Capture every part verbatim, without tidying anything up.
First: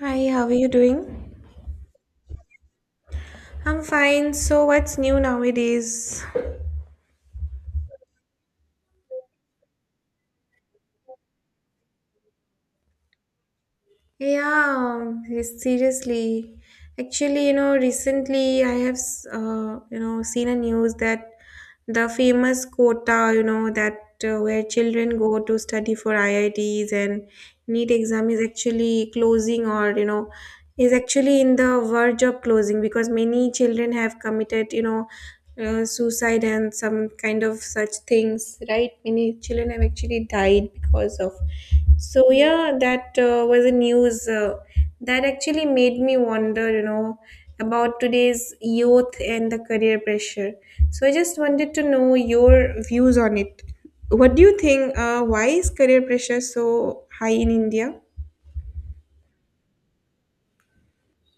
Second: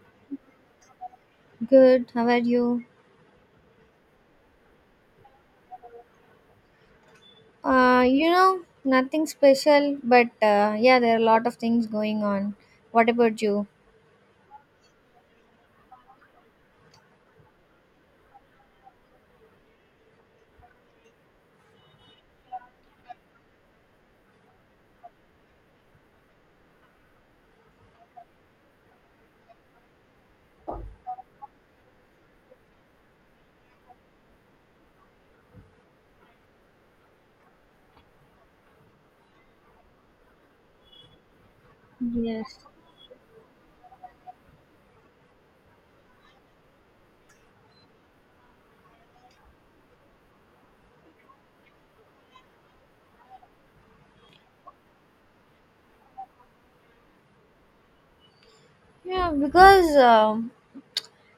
Hi, how are you doing? Good. How are you? I'm fine. So, what's new nowadays? Uh, you know, nothing special, but uh, yeah, there are a lot of things going on. What about you? Yeah, yes, seriously. Actually, you know, recently I have, s- uh, you know, seen a news that the famous quota, you know, that uh, where children go to study for I I Ts and NEET exam is actually closing or, you know, is actually in the verge of closing because many children have committed, you know, uh, suicide and some kind of such things, right? Many children have actually died because of so Yes. yeah, that uh, was a news uh, that actually made me wonder, you know, about today's youth and the career pressure. So I just wanted to know your views on it. What do you think? Uh, why is career pressure so high in India? Yeah, because um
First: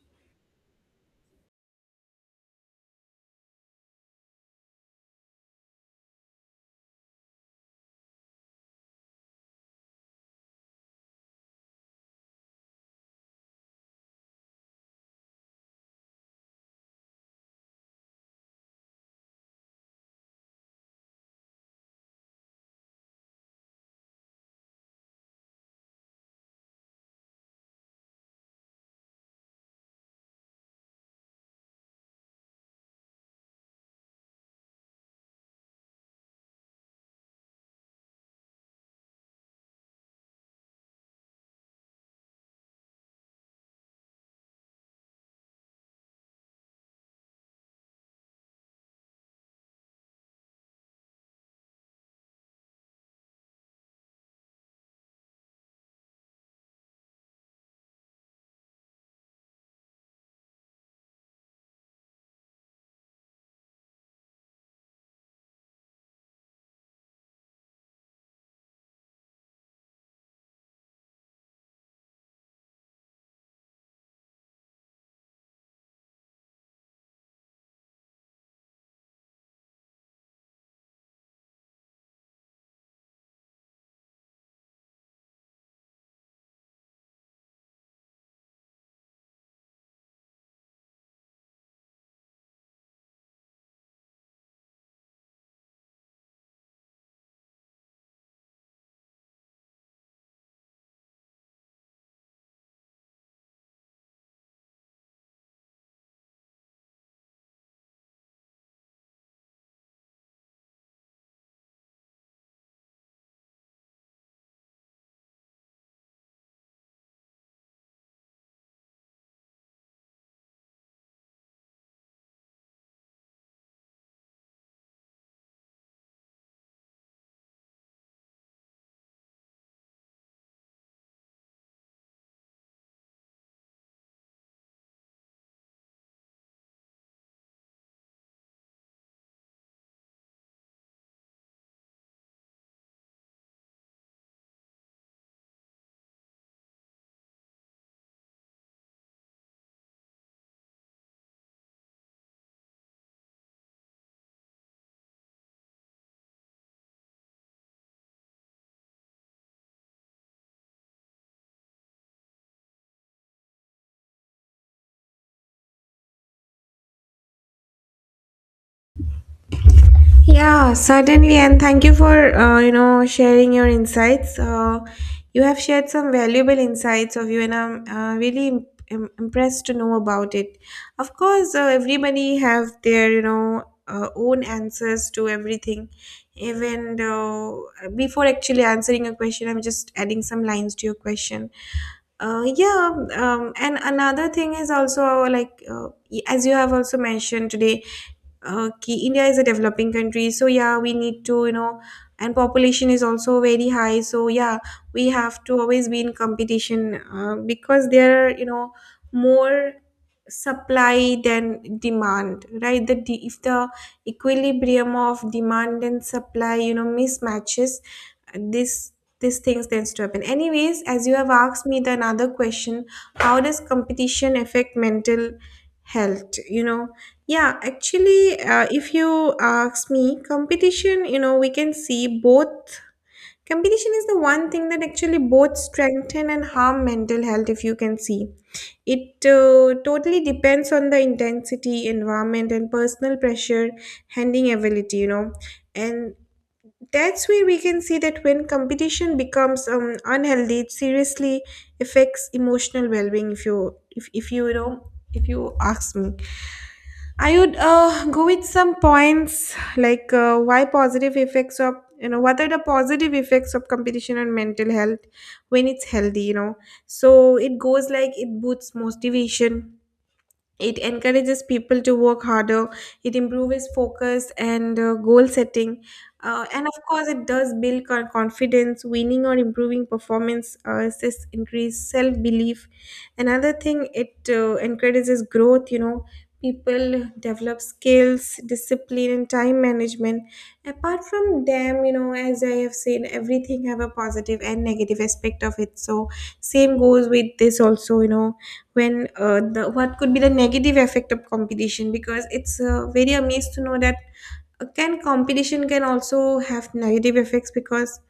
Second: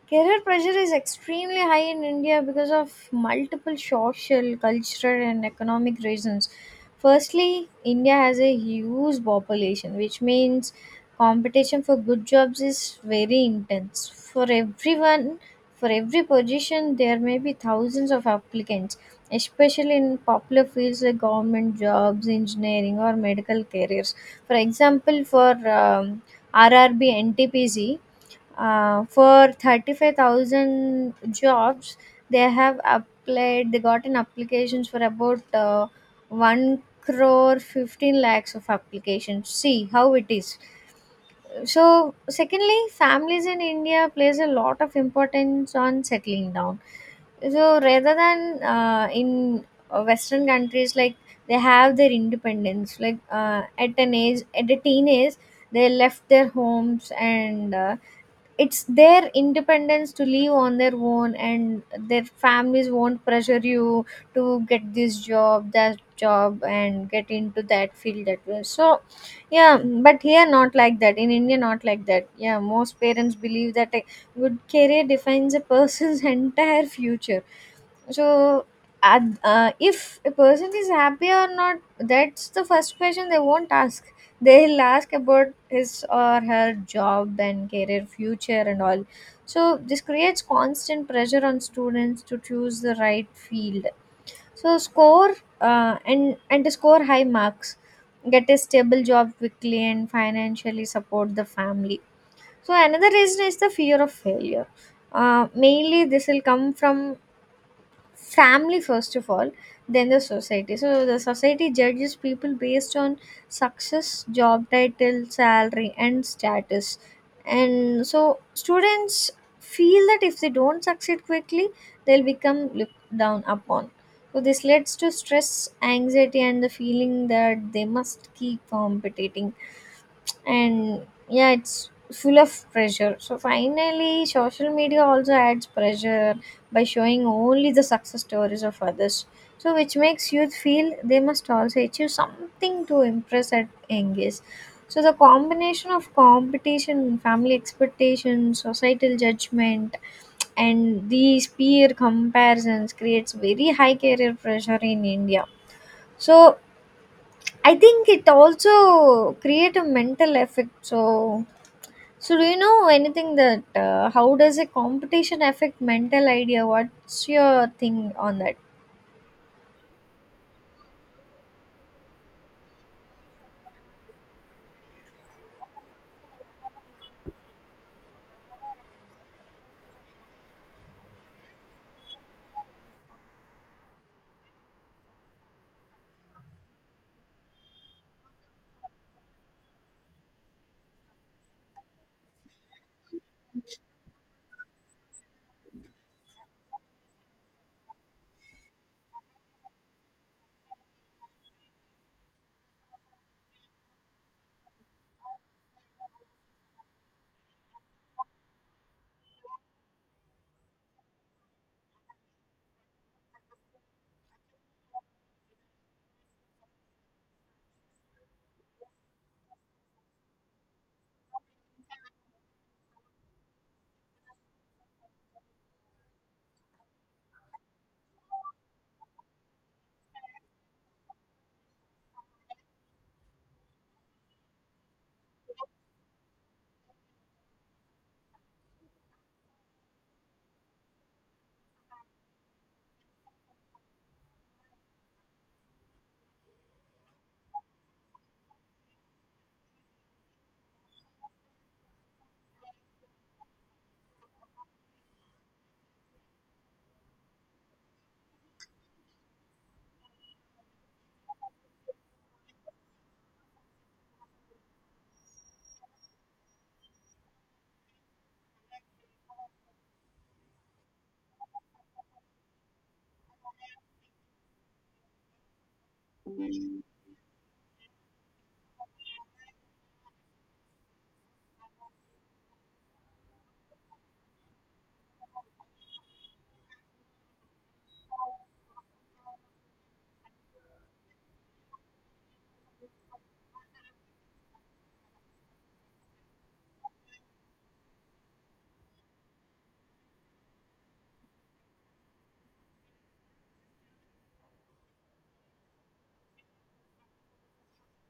career pressure is extremely high in India because of multiple social, cultural, and economic reasons. Firstly, India has a huge population, which means competition for good jobs is very intense. For everyone, for every position, there may be thousands of applicants, especially in popular fields like government jobs, engineering, or medical careers. For example, for um, R R B N T P C, uh, for thirty-five thousand jobs they have applied, they gotten applications for about uh, one crore fifteen lakhs of applications. See how it is. So secondly, families in India plays a lot of importance on settling down, so rather than uh, in uh, western countries, like they have their independence, like uh, at an age, at a teenage, they left their homes and uh, it's their independence to live on their own, and their families won't pressure you to get this job, that job, and get into that field that way. So yeah, but here not like that, in India not like that. Yeah, most parents believe that a good career defines a person's entire future. So uh, uh, if a person is happy or not, that's the first question they won't ask. They'll ask about his or her job and career future and all. So this creates constant pressure on students to choose the right field. So score, uh, and and to score high marks, get a stable job quickly, and financially support the family. So another reason is the fear of failure. Uh, mainly this will come from family first of all, then the society. So the society judges people based on success, job title, salary, and status. And so students feel that if they don't succeed quickly, they'll become looked down upon. So this leads to stress, anxiety, and the feeling that they must keep competing. And yeah, it's full of pressure. So finally, social media also adds pressure by showing only the success stories of others, so which makes youth feel they must also achieve something to impress at young age. So the combination of competition, family expectations, societal judgment, and these peer comparisons creates very high career pressure in India. So I think it also create a mental effect. So so, do you know anything that uh, how does a competition affect mental idea? What's your thing on that? Yeah, certainly, and thank you for uh, you know sharing your insights. Uh, you have shared some valuable insights of you, and I'm uh, really im- im- impressed to know about it. Of course, uh, everybody have their you know uh, own answers to everything. Even though before actually answering a question, I'm just adding some lines to your question. Uh, yeah, um, and another thing is also like uh, y- as you have also mentioned today. Okay, India is a developing country, so yeah, we need to, you know, and population is also very high, so yeah, we have to always be in competition uh, because there are, you know, more supply than demand, right? The de- if the equilibrium of demand and supply, you know, mismatches, and this these things tends to happen anyways. As you have asked me the another question, how does competition affect mental health? You know yeah, actually, uh, if you ask me, competition, you know we can see both. Competition is the one thing that actually both strengthen and harm mental health. If you can see it, uh, totally depends on the intensity, environment and personal pressure handling ability, you know and that's where we can see that when competition becomes um, unhealthy, it seriously affects emotional well-being. If you if, if you, you know if you ask me, I would uh, go with some points like uh, why positive effects of you know what are the positive effects of competition on mental health when it's healthy. You know, so it goes like it boosts motivation, it encourages people to work harder, it improves focus and uh, goal setting. Uh, and of course, it does build our confidence, winning or improving performance, uh, assists increase self belief. Another thing, it uh, encourages growth, you know, people develop skills, discipline, and time management. Apart from them, you know, as I have said, everything have a positive and negative aspect of it. So, same goes with this also, you know when uh, the what could be the negative effect of competition, because it's uh, very amazed to know that uh, can competition can also have negative effects, because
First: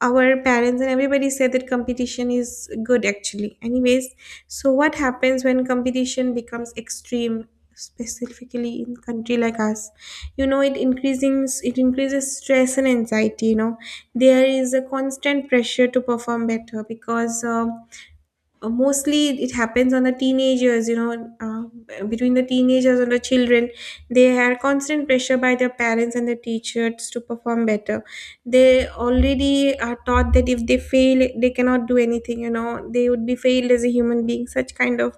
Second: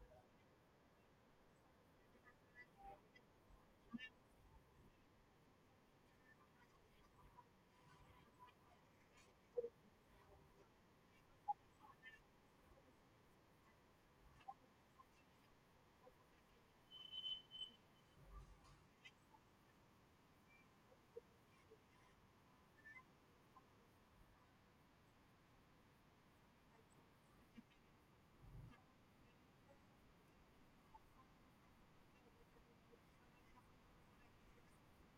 our parents and everybody said that competition is good, actually. Anyways, so what happens when competition becomes extreme, specifically in country like us? You know it increases it increases stress and anxiety, you know there is a constant pressure to perform better, because um uh, mostly it happens on the teenagers, you know uh, between the teenagers and the children. They have constant pressure by their parents and the teachers to perform better. They already are taught that if they fail, they cannot do anything, you know they would be failed as a human being. Such kind of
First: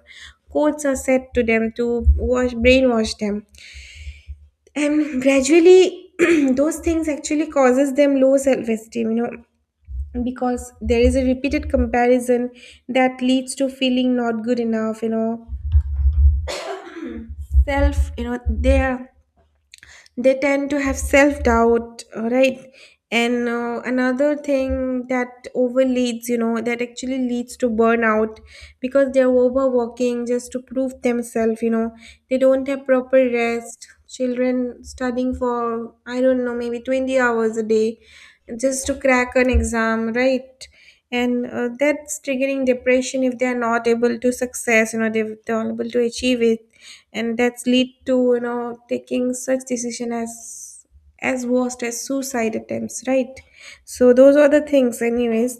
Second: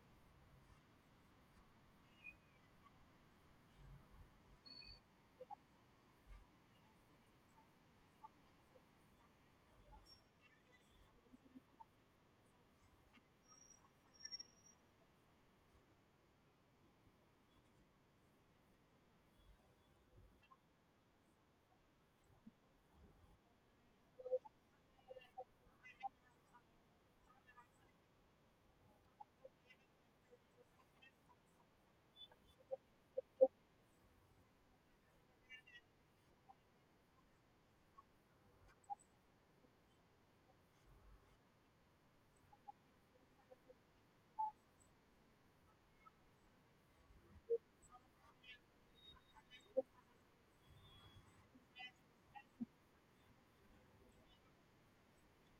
quotes are said to them to wash brainwash them, and gradually those things actually causes them low self-esteem, you know because there is a repeated comparison that leads to feeling not good enough, you know self you know there they tend to have self doubt, right? And uh, another thing that overleads, you know that actually leads to burnout, because they're overworking just to prove themselves, you know they don't have proper rest. Children studying for I don't know, maybe twenty hours a day, just to crack an exam, right? And uh, that's triggering depression. If they are not able to success, you know they- they're not able to achieve it, and that's lead to you know taking such decision as as worst as suicide attempts, right? So those are the things. Anyways,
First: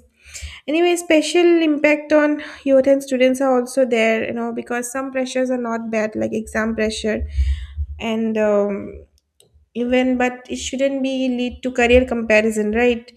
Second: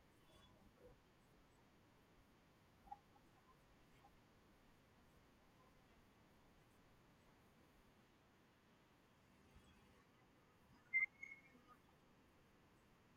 anyway, special impact on youth and students are also there, you know because some pressures are not bad like exam pressure and um, even, but it shouldn't be lead to career comparison, right?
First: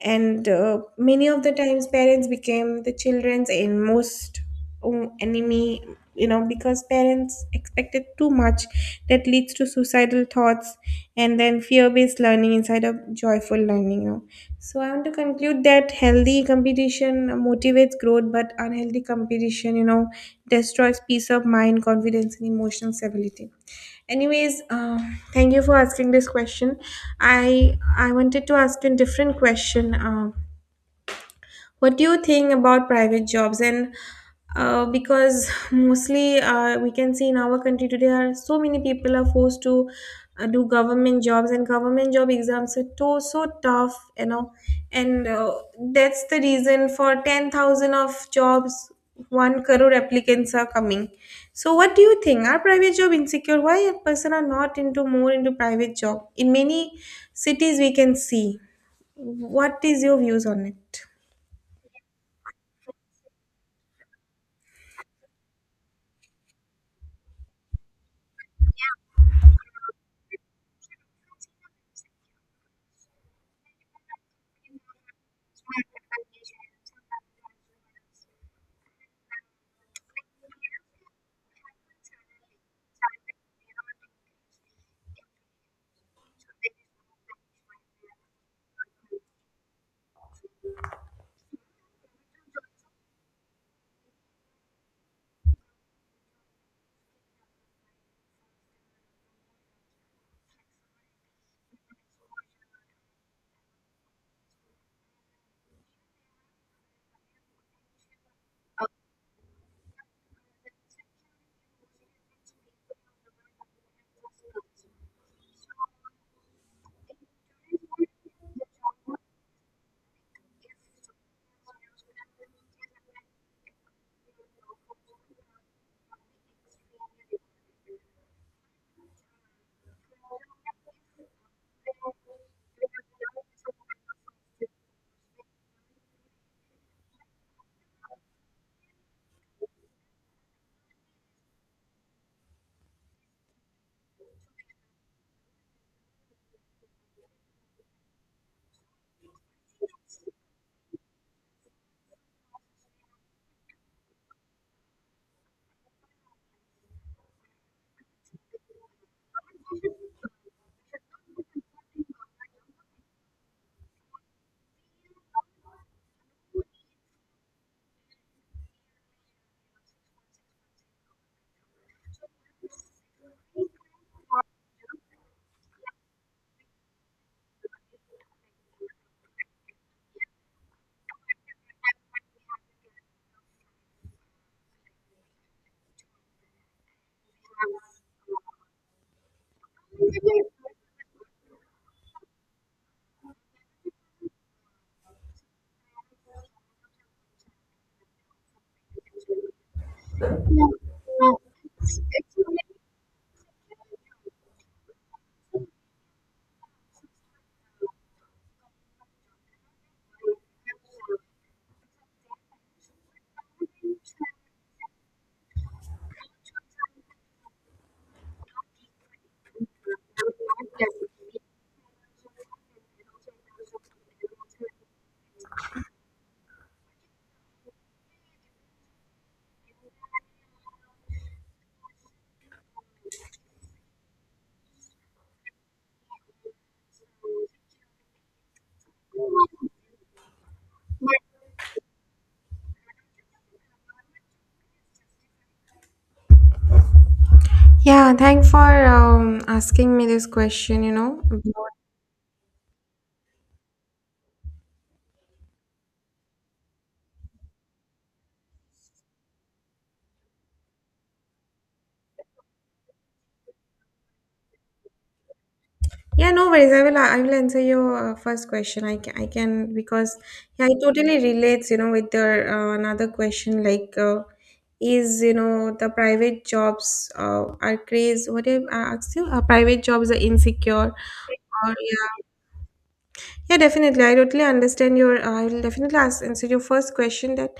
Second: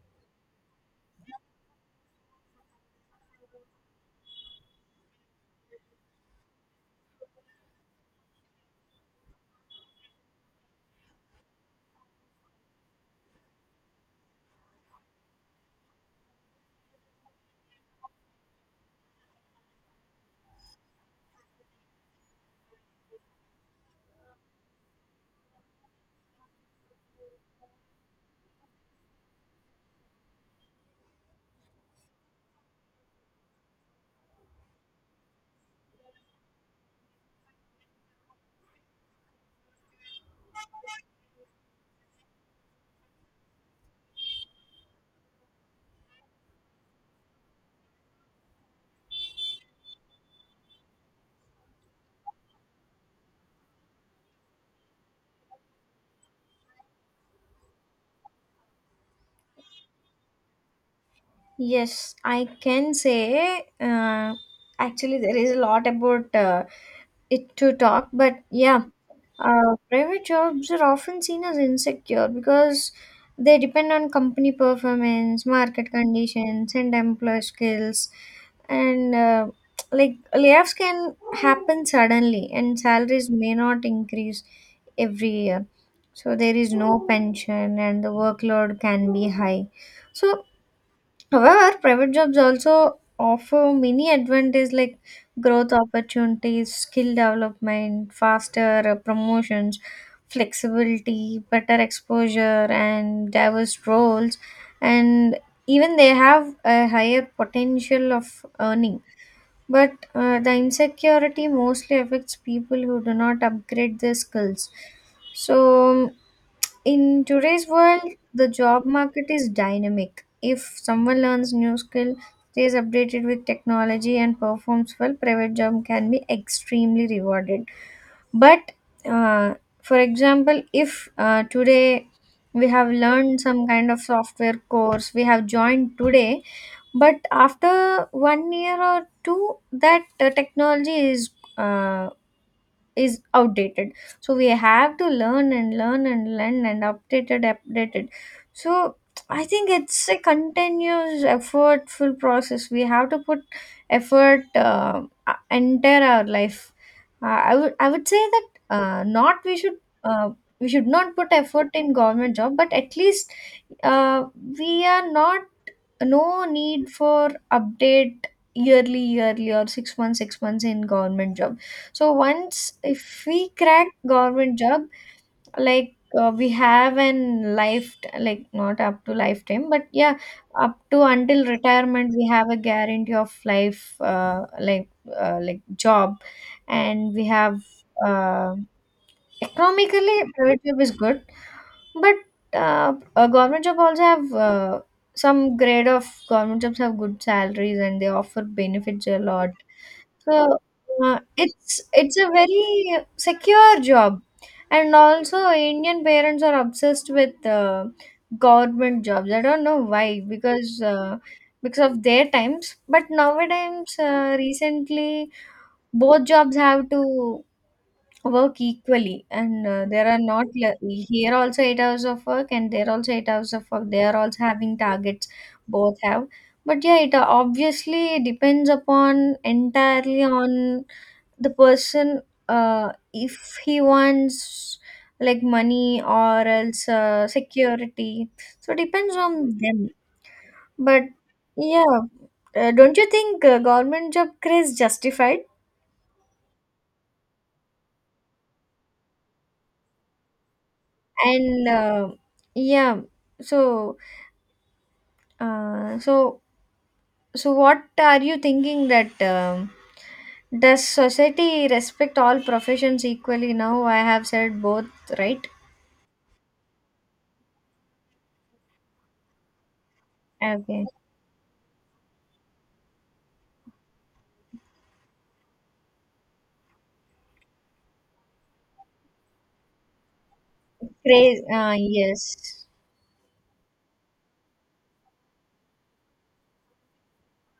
And uh, many of the times parents became the children's and most um, enemy, you know because parents expected too much, that leads to suicidal thoughts, and then fear-based learning instead of joyful learning. You know so I want to conclude that healthy competition motivates growth, but unhealthy competition, you know destroys peace of mind, confidence and emotional stability. Anyways, uh, thank you for asking this question. I I wanted to ask you a different question. Uh, what do you think about private jobs? And uh, because mostly uh, we can see in our country today are so many people are forced to uh, do government jobs, and government job exams are too, so tough, you know and uh, that's the reason for ten thousand of jobs one crore applicants are coming. So what do you think, are private job insecure? Why a person are not into more into private job? In many cities we can see. What is your views on it? Yes, I can say uh, actually there is a lot about uh, it to talk, but yeah, Uh, private jobs are often seen as insecure because they depend on company performance, market conditions, and employer skills. And uh, like layoffs can happen suddenly, and salaries may not increase every year. So there is no pension, and the workload can be high. So however, private jobs also offer many advantages like growth opportunities, skill development, faster uh, promotions, flexibility, better exposure, and diverse roles. And even they have a higher potential of earning. But uh, the insecurity mostly affects people who do not upgrade their skills. So, um, in today's world, the job market is dynamic. If someone learns new skill, stays updated with technology and performs well, private job can be extremely rewarded. But uh, for example, if uh, today we have learned some kind of software course, we have joined today, but after one year or two, that uh, technology is uh, is outdated, so we have to learn and learn and learn and updated updated. So I think it's a continuous effortful process. We have to put effort uh, uh, entire our life. Uh, i would i would say that uh, not we should uh, we should not put effort in government job, but at least uh, we are not no need for update yearly yearly or six months six months in government job. So once if we crack government job, like uh, we have an life like not up to lifetime, but yeah, up to until retirement we have a guarantee of life, uh, like uh, like job. And we have uh, economically private job is good, but uh, a government job also have uh, some grade of government jobs have good salaries and they offer benefits a lot. So uh, it's it's a very secure job. And also Indian parents are obsessed with uh, government jobs. I don't know why, because uh, because of their times, but nowadays uh, recently both jobs have to work equally, and uh, there are not le- here also eight hours of work, and there also eight hours of work, they are also having targets, both have. But yeah, it uh, obviously depends upon entirely on the person. Uh, if he wants like money or else uh, security, so depends on them. But yeah, uh, don't you think uh, government job craze justified? Yeah, thanks for um, asking me this question, you know. And uh, yeah. So Uh, so so what are you thinking that um, does society respect all professions equally? Now I have said both, right? Yeah, no worries. I will I will answer your uh, first question. I can, I can because yeah, it Okay. totally relates, you know, with your uh, another question like uh, is, you know, the private jobs uh, are crazy. What I asked you, uh, private jobs are insecure Crazy. or Uh, yeah. Yes. Yeah, definitely. I totally understand your. uh, I will definitely ask, answer your first question that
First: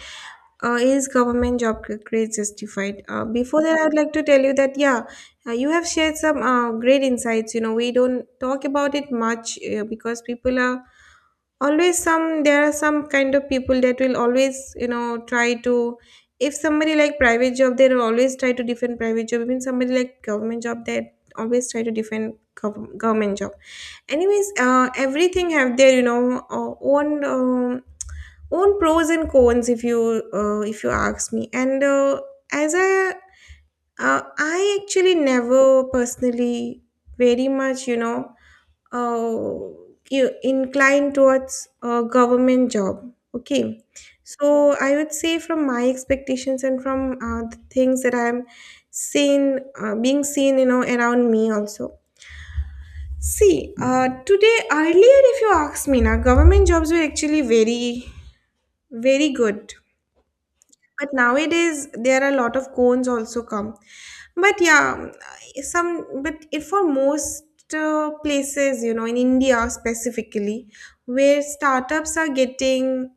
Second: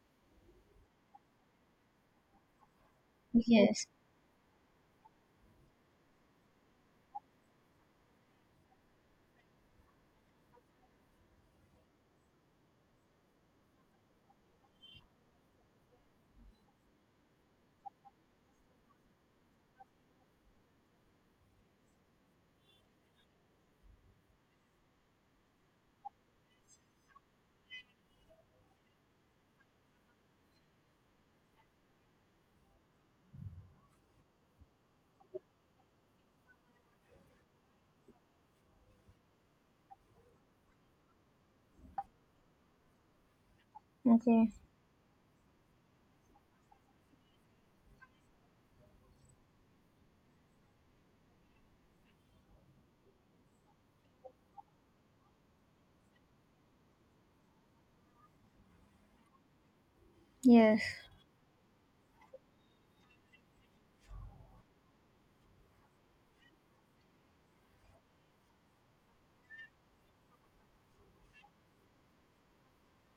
uh, is government job c- grades justified? Uh, before that, I Yes. would like to tell you that yeah, uh, you have shared some uh, great insights. You know, we don't talk about it much uh, because people are always some there are some kind of people that will always, you know try to if somebody like private job, they will always try to defend private job. Even somebody like government job, they always try to defend gov- government job. Anyways, uh, everything have their you know uh, own um own pros and cons. If you uh, if you ask me, and uh, as I uh, I actually never personally very much, you know uh, you inclined towards a government job. Okay, Okay. so I would say from my expectations and from uh, the things that I'm seen, uh, being seen, you know, around me also. See, uh, today earlier, if you ask me, now government jobs were actually very, very good. Yes. But nowadays there are a lot of cones also come. But yeah, some but it for most uh, places, you know, in India specifically, where startups are getting,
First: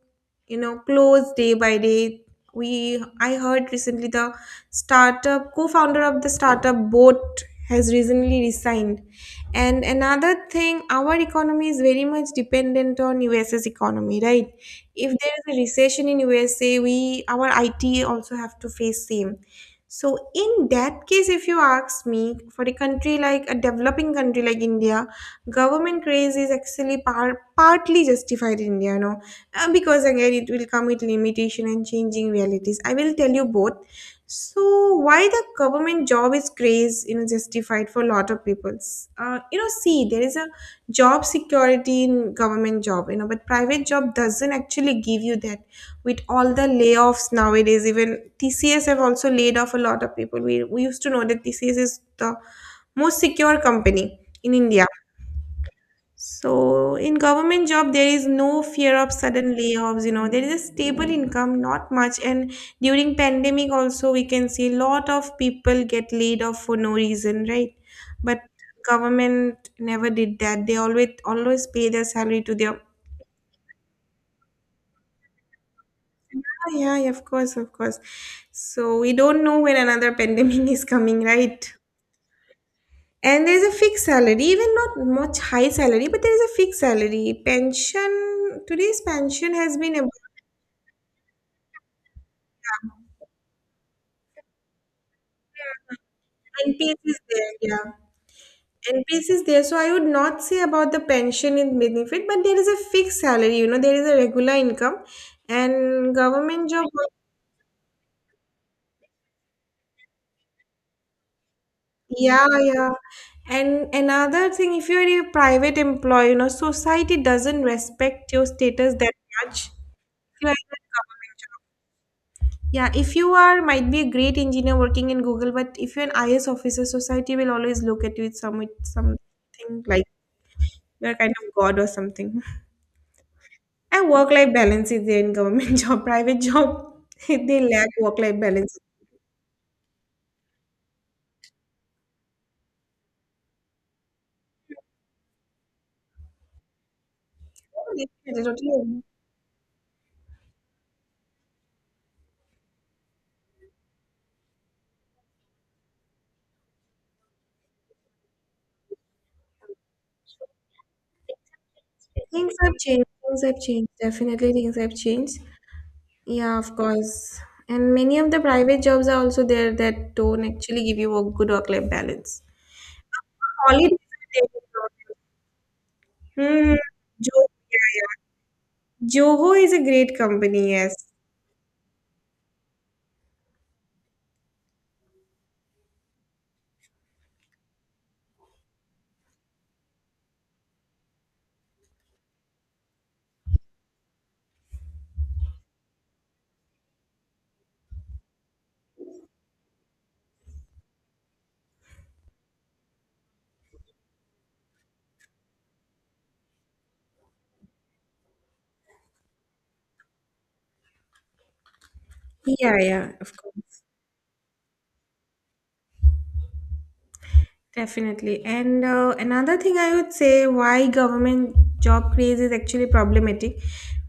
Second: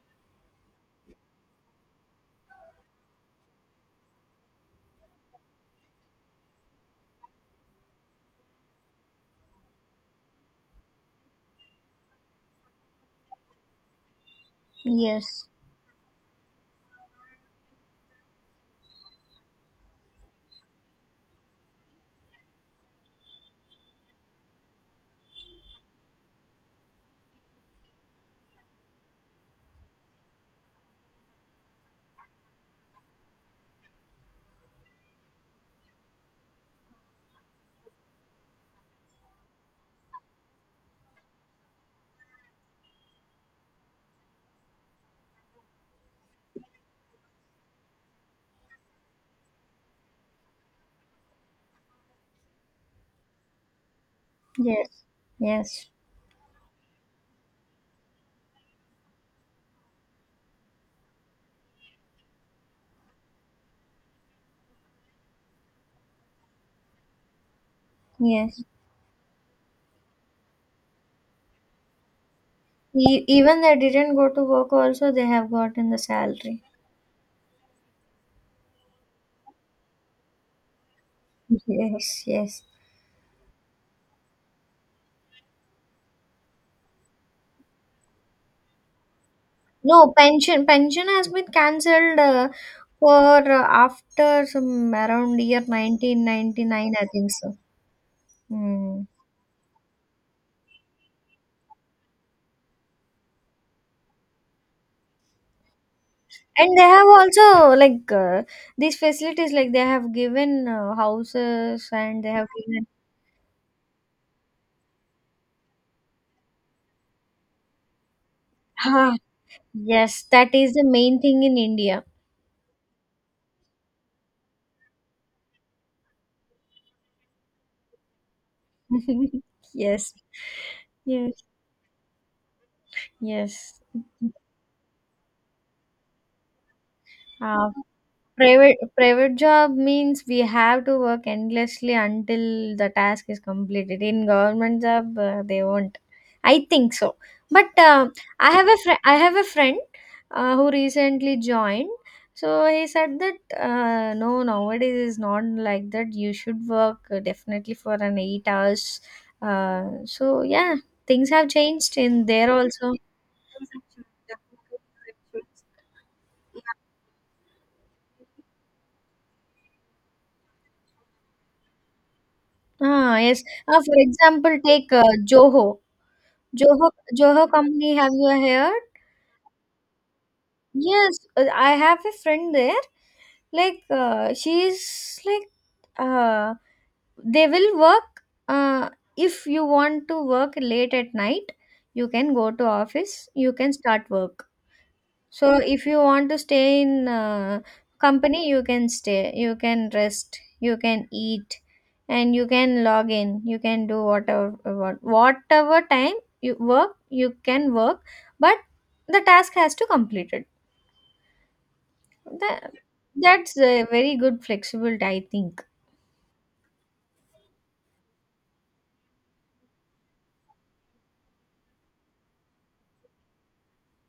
you know, closed day by day. We I heard recently the startup co-founder of the startup boat has recently resigned. And another thing, our economy is very much dependent on US's economy, right? If there Yes. is a recession in U S A, we our I T also have to face same. So in that case, if you ask me, for a country like a developing country like India, government craze is actually par- partly justified in India, you know, Uh, because again it will come with limitation and changing realities. I will tell you both. So why the government job is craze, you know, justified for a lot of peoples? Uh, you know, see, there is a job security in government job, you know but private job doesn't actually give you that. With all the layoffs nowadays, even T C S have also laid off a lot of people. We, we used to know that T C S is the most secure company in India. Yes. Yes. So in government job, there is no fear of sudden layoffs. You know, there is a stable income, not much. And during pandemic also, we can see a lot of people get laid off for no reason, right? But Yes. government never did that. They always always pay their salary to their. E- even they didn't go to work also they have gotten the salary. Oh, yeah, yeah, of course, of course. So we don't know when another pandemic is coming, right? Yes, yes. And there is a fixed salary, even not much high salary, but there is a fixed salary. Pension today's pension has been about No, pension. Pension has been cancelled uh, for uh, after some around year nineteen ninety-nine, N P S I is think there, so. yeah. Hmm. N P S is there. So I would not say about the pension and benefit, but there is a fixed salary, you know, there is a regular income and government And they job. have also like uh, these facilities, like they have given uh, houses and they Yeah, have given. yeah. And another thing, if you're a private employee, you know, society doesn't respect your status that Ah, much. If yes, you are in that is a the main government thing in job. India. Yeah, if you are might be a great engineer working in Google, but if you're an I A S officer, society will always look at you with some with something like Yes, you're yes, kind of god or something. yes. And work life balance is there in government job, private job, they Uh, lack work life balance. Private private job means we have to work endlessly until the task is completed. In government job, uh, they won't. I think so. But Yeah, uh, totally I have a friend. okay. I have a friend uh, who recently joined. So he said that uh, no, nowadays is not like that. You should work uh, definitely for an eight hours. Uh, so yeah, things have changed in there Things have also. changed. Things have changed. Definitely, things have changed. Yeah, of course. And many of the private jobs are also there that don't actually give you a good work-life balance. Ah, yes. Ah, Holidays for are example, there. take uh, Joho. Hmm. Joho, Jo- Joho yeah, company, have yeah. you heard? Joho is a great company, yes. Yes, uh, I have a friend there. Like, uh, she's like, uh, they will work. Uh, if you want to work late at night, you can go to office. You can start work. So if you want to stay in uh, company, you can stay, you can rest, you can eat, and you can log in. You can do whatever what- whatever time you work, you can work, but the task has to complete it. That, Yeah, yeah, of that's course. a very good flexible, I think. Definitely. And uh, another thing I would say why government job craze is actually problematic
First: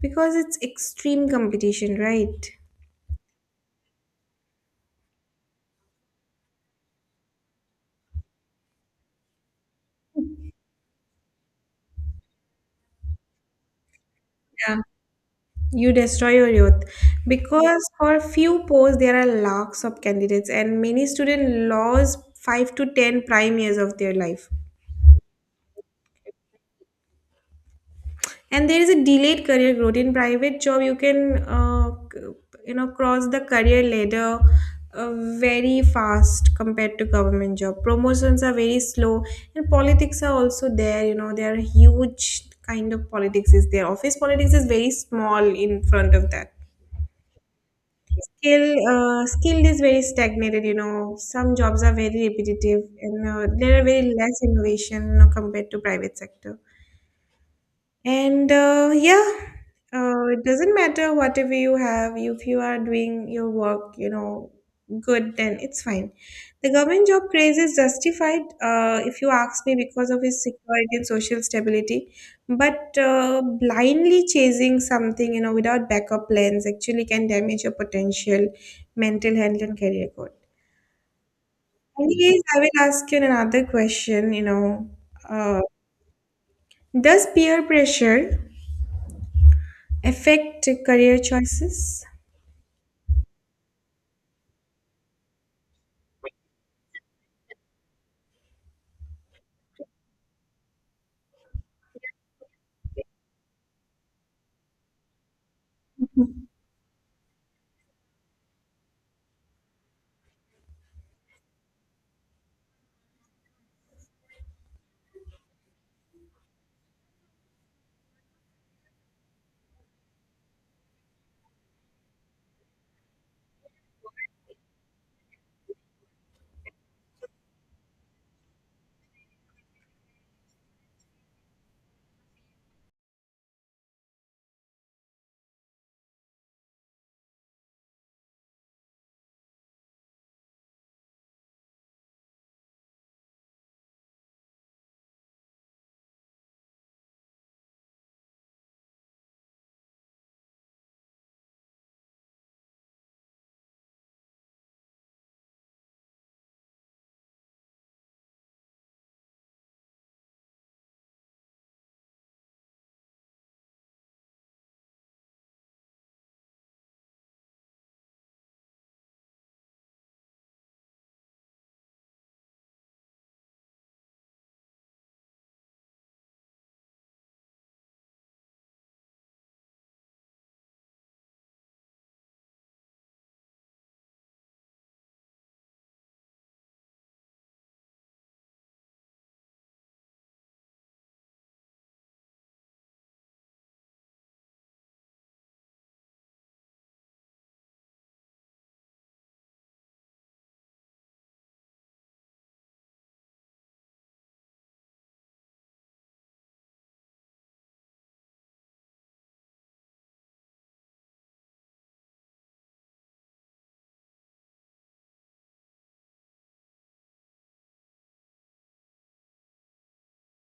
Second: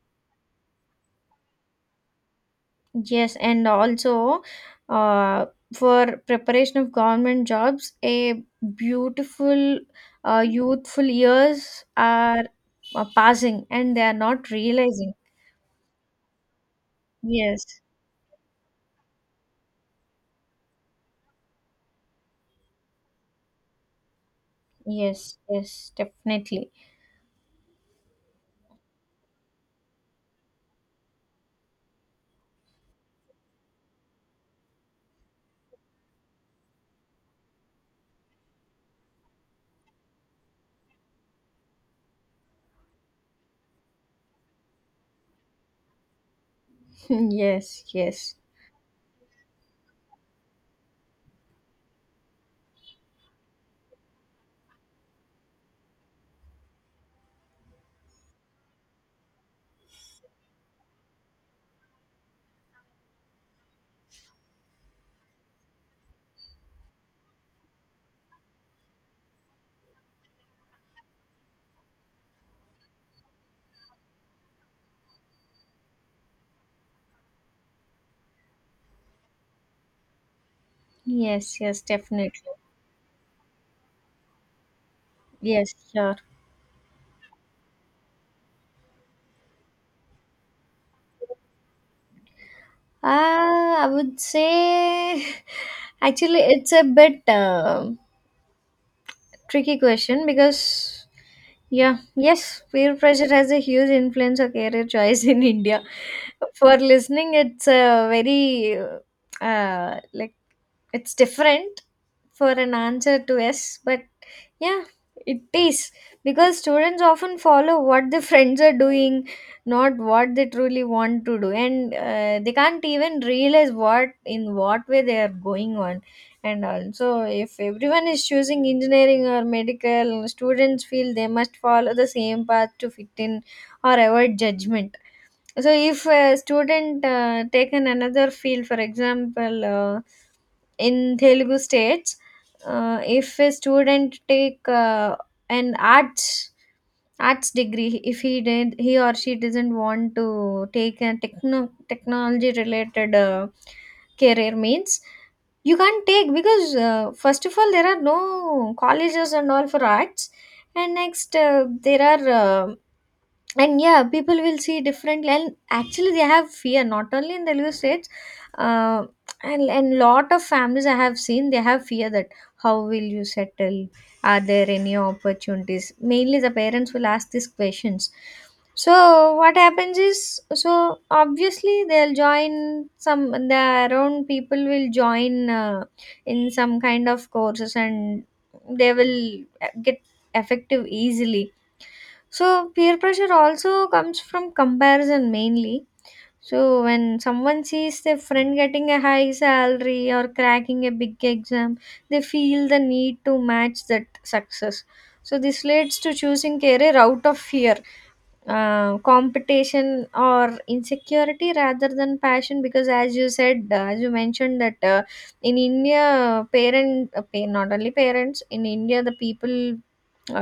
because it's extreme competition, right? Yes, and also uh, for preparation of government jobs, a beautiful uh, youthful years are uh, passing and they are not Yeah. realizing. You destroy your youth Yes, because for few posts there are lakhs of candidates and many students lose five to ten prime years of their life. yes, yes, definitely. And there is a delayed career growth in private job you can uh, you know cross the career ladder, uh, very fast compared to government job. Promotions are very slow and politics are also there, you know, there are huge kind of politics is there. Office politics is very small in front of that. Yes, yes, skill uh, Skilled is very stagnated, you know, some jobs are very repetitive and uh, there are very less innovation, you know, compared to private sector. And uh, yeah, uh, it doesn't matter whatever you have, if you are doing your work, you know, good, then it's fine. The government job craze is justified, uh, if you ask me, because of its security and social stability. But uh, blindly chasing something, you know, without backup plans actually can damage your potential, mental health, and career growth. yes, yes, definitely. Anyways, I will ask you another question, you know. Uh, Yes, sure. does peer pressure affect career choices? Uh, I would say actually it's a bit. Um tricky question because yeah, yes, peer pressure has a huge influence on career choice in India. For listening it's a very uh, like it's different for an answer to yes, but yeah, it is, because students often follow what their friends are doing, not what they truly want to do, and uh, they can't even realize what in what way they are going on. And also, if everyone is choosing engineering or medical, students feel they must follow the same path to fit in or avoid judgment. So if a student uh, taken another field, for example, uh, in Telugu states, uh, if a student take uh, an arts arts degree, if he did, he or she doesn't want to take a techno technology related uh, career means, you can't take, because uh, first of all, there are no colleges and all for arts. And next, uh, there are uh, and yeah, people will see differently, and actually they have fear, not only in Telugu states. Uh, and and lot of families I have seen, they have fear that how will you settle, are there any opportunities. Mainly the parents will ask these questions. So what happens is, so obviously they'll join some, their own people will join uh, in some kind of courses, and they will get effective easily. So peer pressure also comes from comparison mainly. So when someone sees their friend getting a high salary or cracking a big exam, they feel the need to match that success. So this leads to choosing career out of fear, uh, competition, or insecurity rather than passion. Because as you said, uh, as you mentioned that uh, in India, parent uh, pa- not only parents in India the people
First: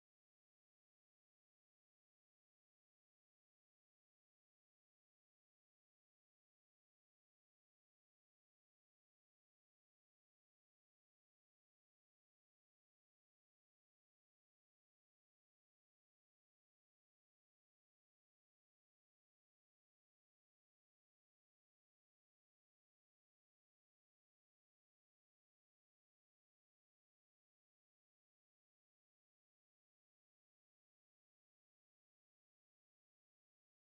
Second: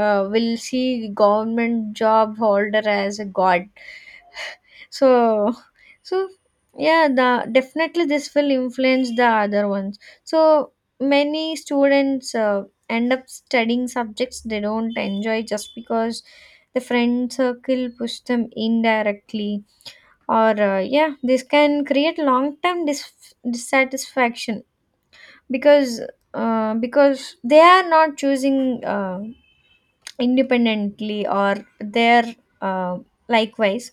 uh, will see government job holder as a god. So, so yeah, the definitely this will influence the other ones. So many students uh, end up studying subjects they don't enjoy, just because the friend circle push them indirectly, or uh, yeah, this can create long-term dis- dissatisfaction because uh, because they are not choosing Uh, independently or there uh, likewise.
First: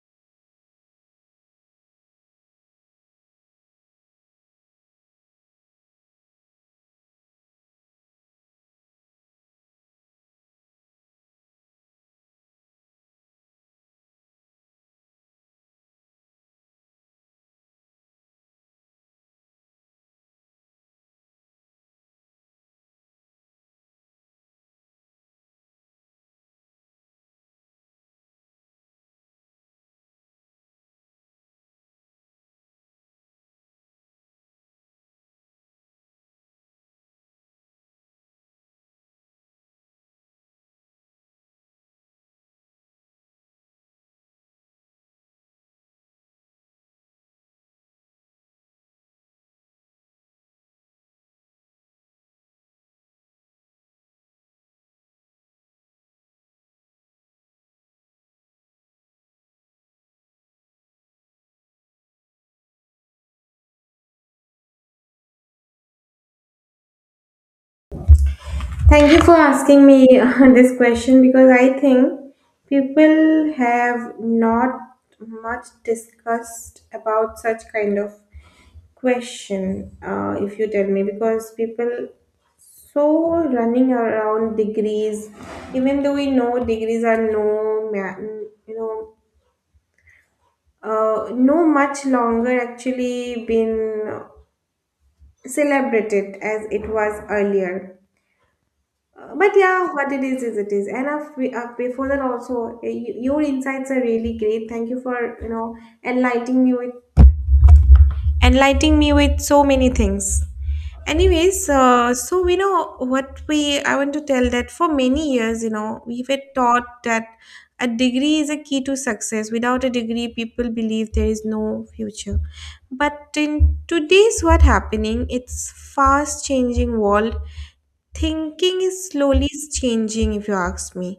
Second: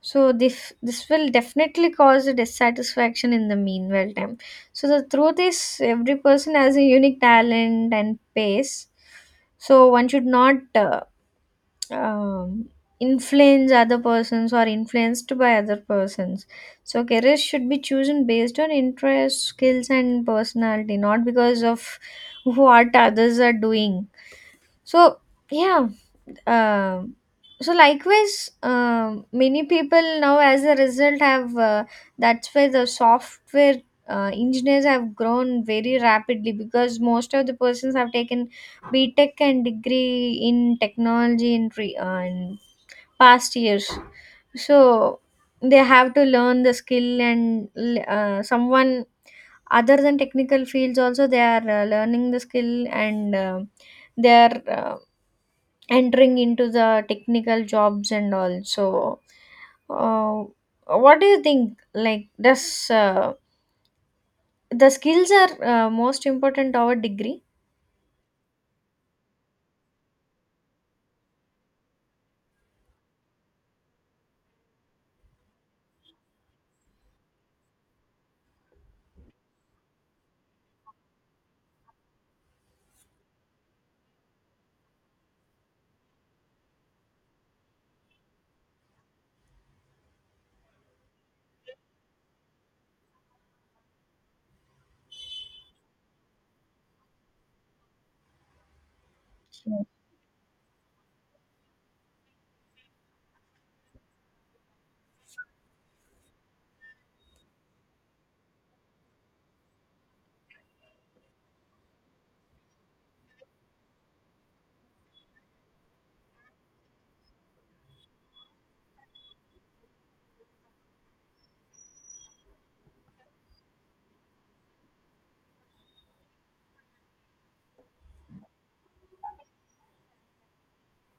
So this this will definitely cause a dissatisfaction in the meanwhile time. So the truth is every person has a unique talent and pace, so one should not uh, um, influence other persons or influenced by other persons. So careers should be chosen based on interests, skills, and personality, not because of what others are doing. So yeah, um, so likewise, um, many people now, as a result, have uh, that's why the software uh, engineers have grown very rapidly, because most of the persons have taken B Tech and degree in technology in, re- uh, in past years. So they have to learn the skill, and uh, someone other than technical fields also they are uh, learning the skill, and uh, they are uh, entering into the technical jobs and all. So uh, what do you think, like, does uh, the skills are uh, most important our degree? Thank you for asking me this question because I think people have not much discussed about such kind of question. Uh, if you tell me, because people so running around degrees, even though we know degrees are no, ma- you know, uh, no much longer actually been celebrated as it was earlier. Uh, but yeah, what it is is it is. And uh, we- uh, before that also, uh, y- your insights are really great. Thank you for, you know, enlightening me with enlightening me with so many things. Anyways, uh, so we know what we I want to tell that for many years, you know, we were taught that a degree is a key to success. Without a degree, people believe there is no future. But in today's what happening, it's fast changing world, thinking is slowly changing if you ask me.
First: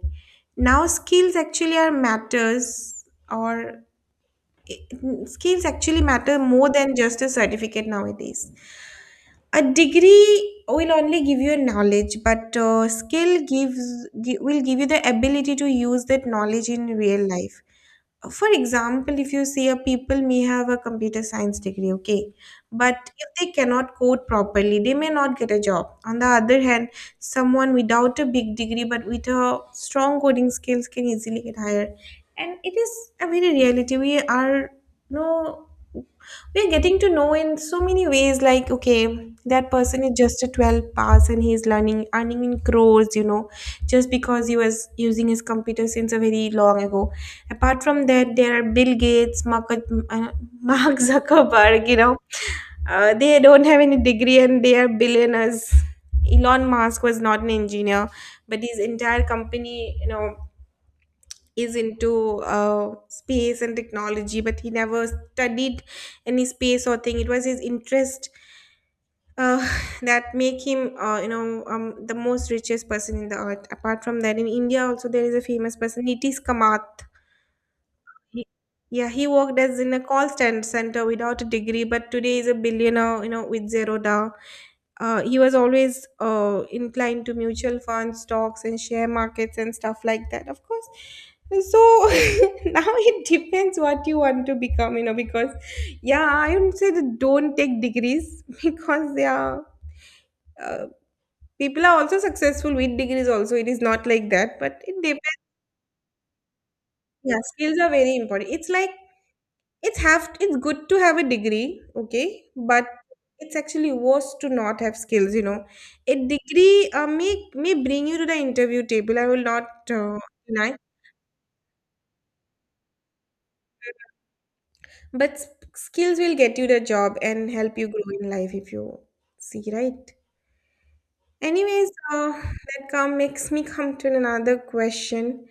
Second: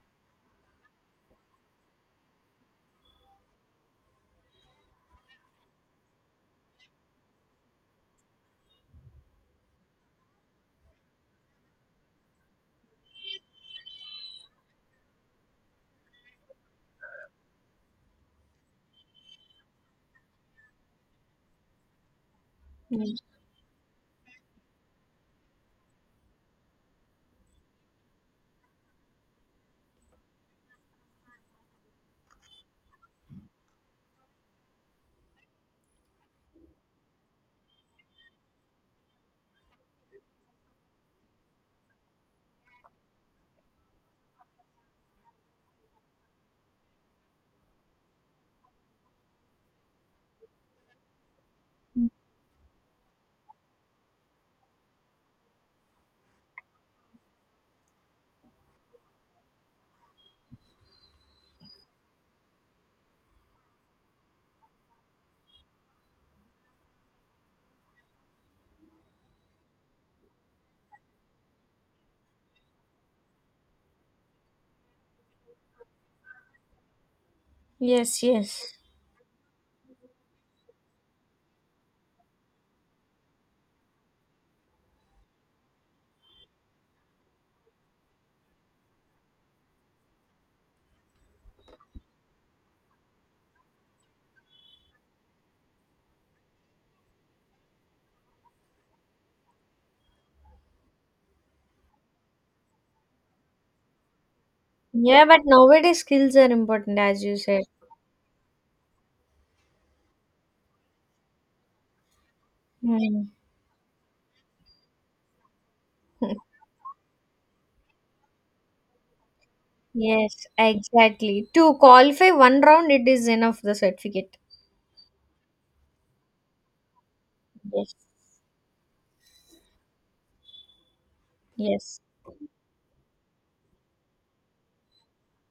Now skills actually are matters, or eh, skills actually matter more than just a certificate nowadays. A degree will only give you knowledge, but uh, skill gives gi- will give you the ability to use that knowledge in real life. For example, if you say a people may have a computer science degree, okay, but Mm. if they cannot code properly they may not get a job. On the other hand, someone without a big degree but with a strong coding skills can easily get hired. And it is a very reality we are, no, we're getting to know in so many ways like, okay, that person is just a twelve pass and he's learning earning in crores, you know, just because he was using his computer since a very long ago. Apart from that, there are Bill Gates, Mark, uh, Mark Zuckerberg, you know, uh, they don't have any degree and they are billionaires. Elon Musk was not an engineer, but his entire company, you know, is into uh, space and technology, but he never studied any space or thing. It was his interest uh, that make him, uh, you know, um, the most richest person in the earth. Apart from that, in India also there is a famous person, Nitish Kamath. Yes, He, yes. yeah, he worked as in a call stand center without a degree, but today is a billionaire, you know, with zero down. Uh, he was always uh, inclined to mutual funds, stocks, and share markets and stuff like that. Of course, so now it depends what you want to become, you know, because yeah, I would say that don't take degrees because they are, uh, people are also successful with degrees also, it is not like that, but it depends. Yeah, but nowadays skills are important, as you Yeah, said. skills are very important. It's like It's have it's good to have a degree, okay, but Mm. it's actually worse to not have skills. You know, a degree uh, may may bring you to the interview table. I will not uh, Yes, deny, exactly. To qualify one round it is enough, the certificate. but s- skills will get you the job and help you Yes, grow in life, if you see, right. Anyways, yes. uh, that come makes me come to another question.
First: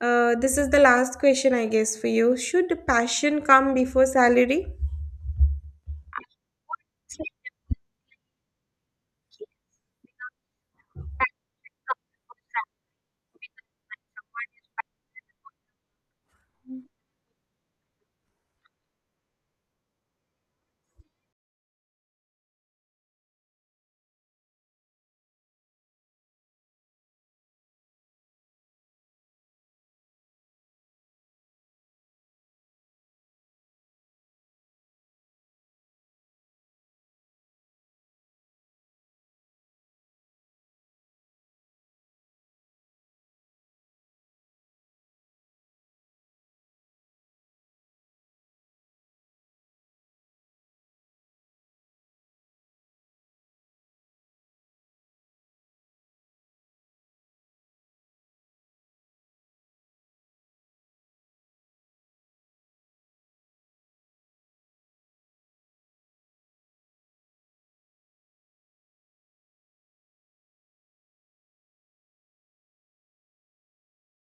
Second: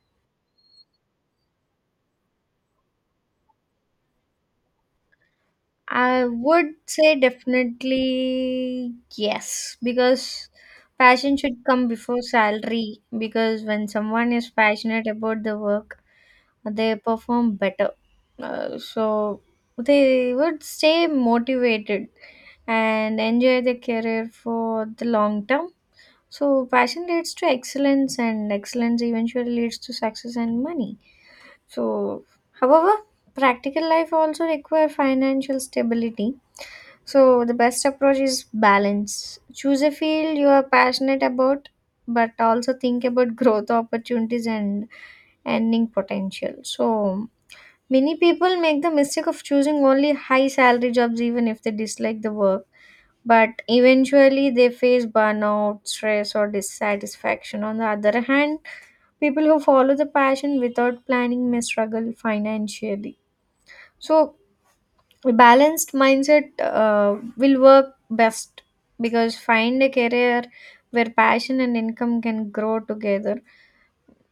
Uh, this is the last question, I guess, for you. Should passion come before salary? I would say definitely yes, because passion should come before salary. Because when someone is passionate about the work, they perform better. Uh, so they would stay motivated and enjoy their career for the long term. So passion leads to excellence, and excellence eventually leads to success and money. So, however, practical life also require financial stability. So the best approach is balance. Choose a field you are passionate about, but also think about growth opportunities and earning potential. So many people make the mistake of choosing only high salary jobs even if they dislike the work. But eventually they face burnout, stress, or dissatisfaction. On the other hand, people who follow the passion without planning may struggle financially. So a balanced mindset uh, will work best, because find a career where passion and income can grow together.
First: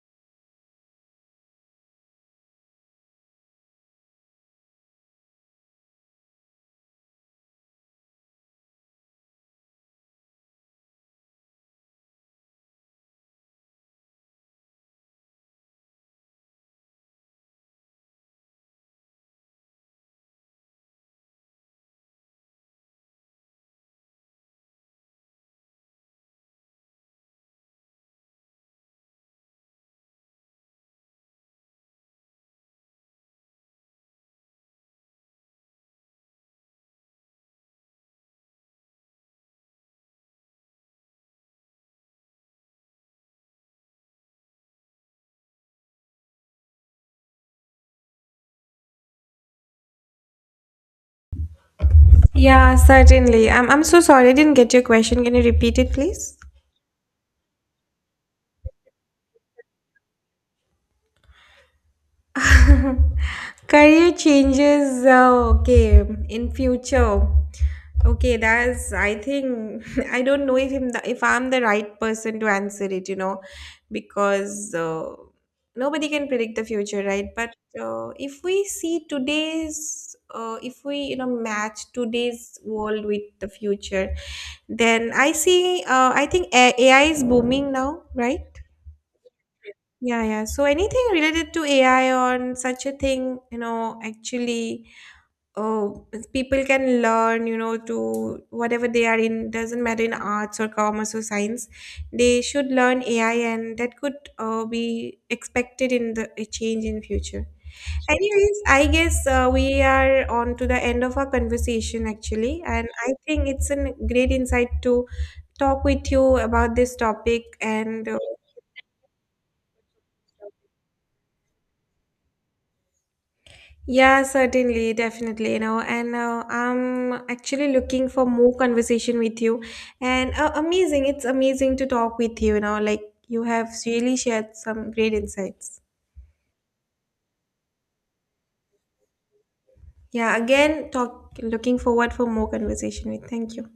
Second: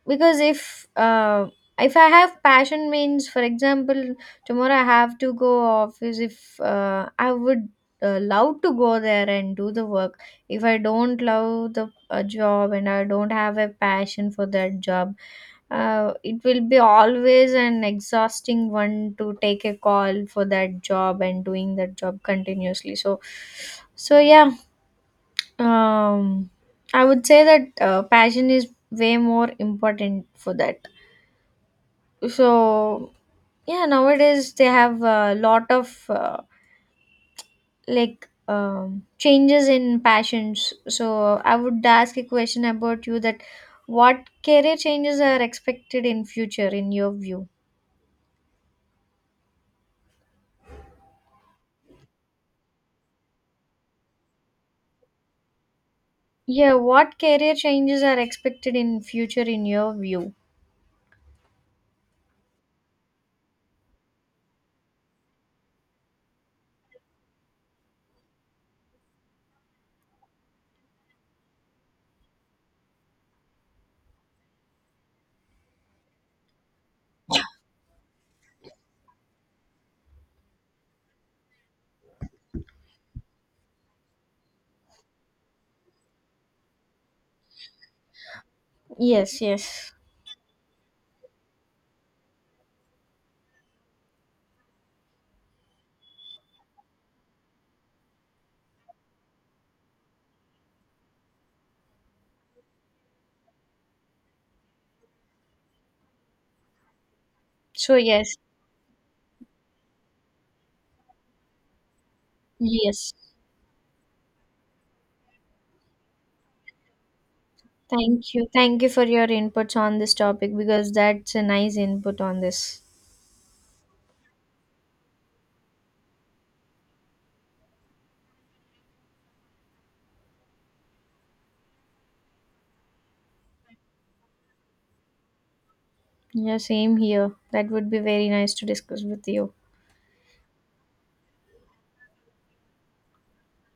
Because if uh, if I have passion means, for example, tomorrow I have to go office, if uh, I would uh, love to go there and do the work. If I don't love the a job and I don't have a passion for that job, uh, it will be always an exhausting one to take a call for that job and doing that job continuously. So so yeah, um I would say that uh, passion is way more important for that. So yeah, nowadays they have a lot of uh, like um, changes in passions. So I would ask a question about you that what career changes are expected in future in your view. Yeah, certainly. I'm I'm so sorry I didn't get your question. Can you repeat it, please? Yeah, what career changes are expected in future in your view? Career changes, uh, okay, in future. Okay, that's, I think, I don't know if, him the, if I'm the right person to answer it, you know, because uh, nobody can predict the future, right? But uh, if we see today's, uh, if we, you know, match today's world with the future, then I see, uh, I think A- AI is booming now, right? Yes, yes. Yeah, yeah. So anything related to A I on such a thing, you know, actually, oh, people can learn, you know, to whatever they are in, doesn't matter in arts or commerce or science, they should learn A I, and that could uh, be expected in the a change in future. So yes, Anyways, I guess uh, we are on to the end of our conversation actually, and I yes. think it's a great insight to talk with you about this topic and. Uh, Thank you. Thank you for your inputs on this topic, because that's a nice input on this. Yeah, certainly, definitely, you know, and uh, I'm actually looking for more conversation with you. And uh, amazing, it's amazing to talk with you, you know, like you have really shared some great insights. Yeah, same here. That would be very nice to discuss with you. Yeah, again, talk looking forward for more conversation with. Thank you.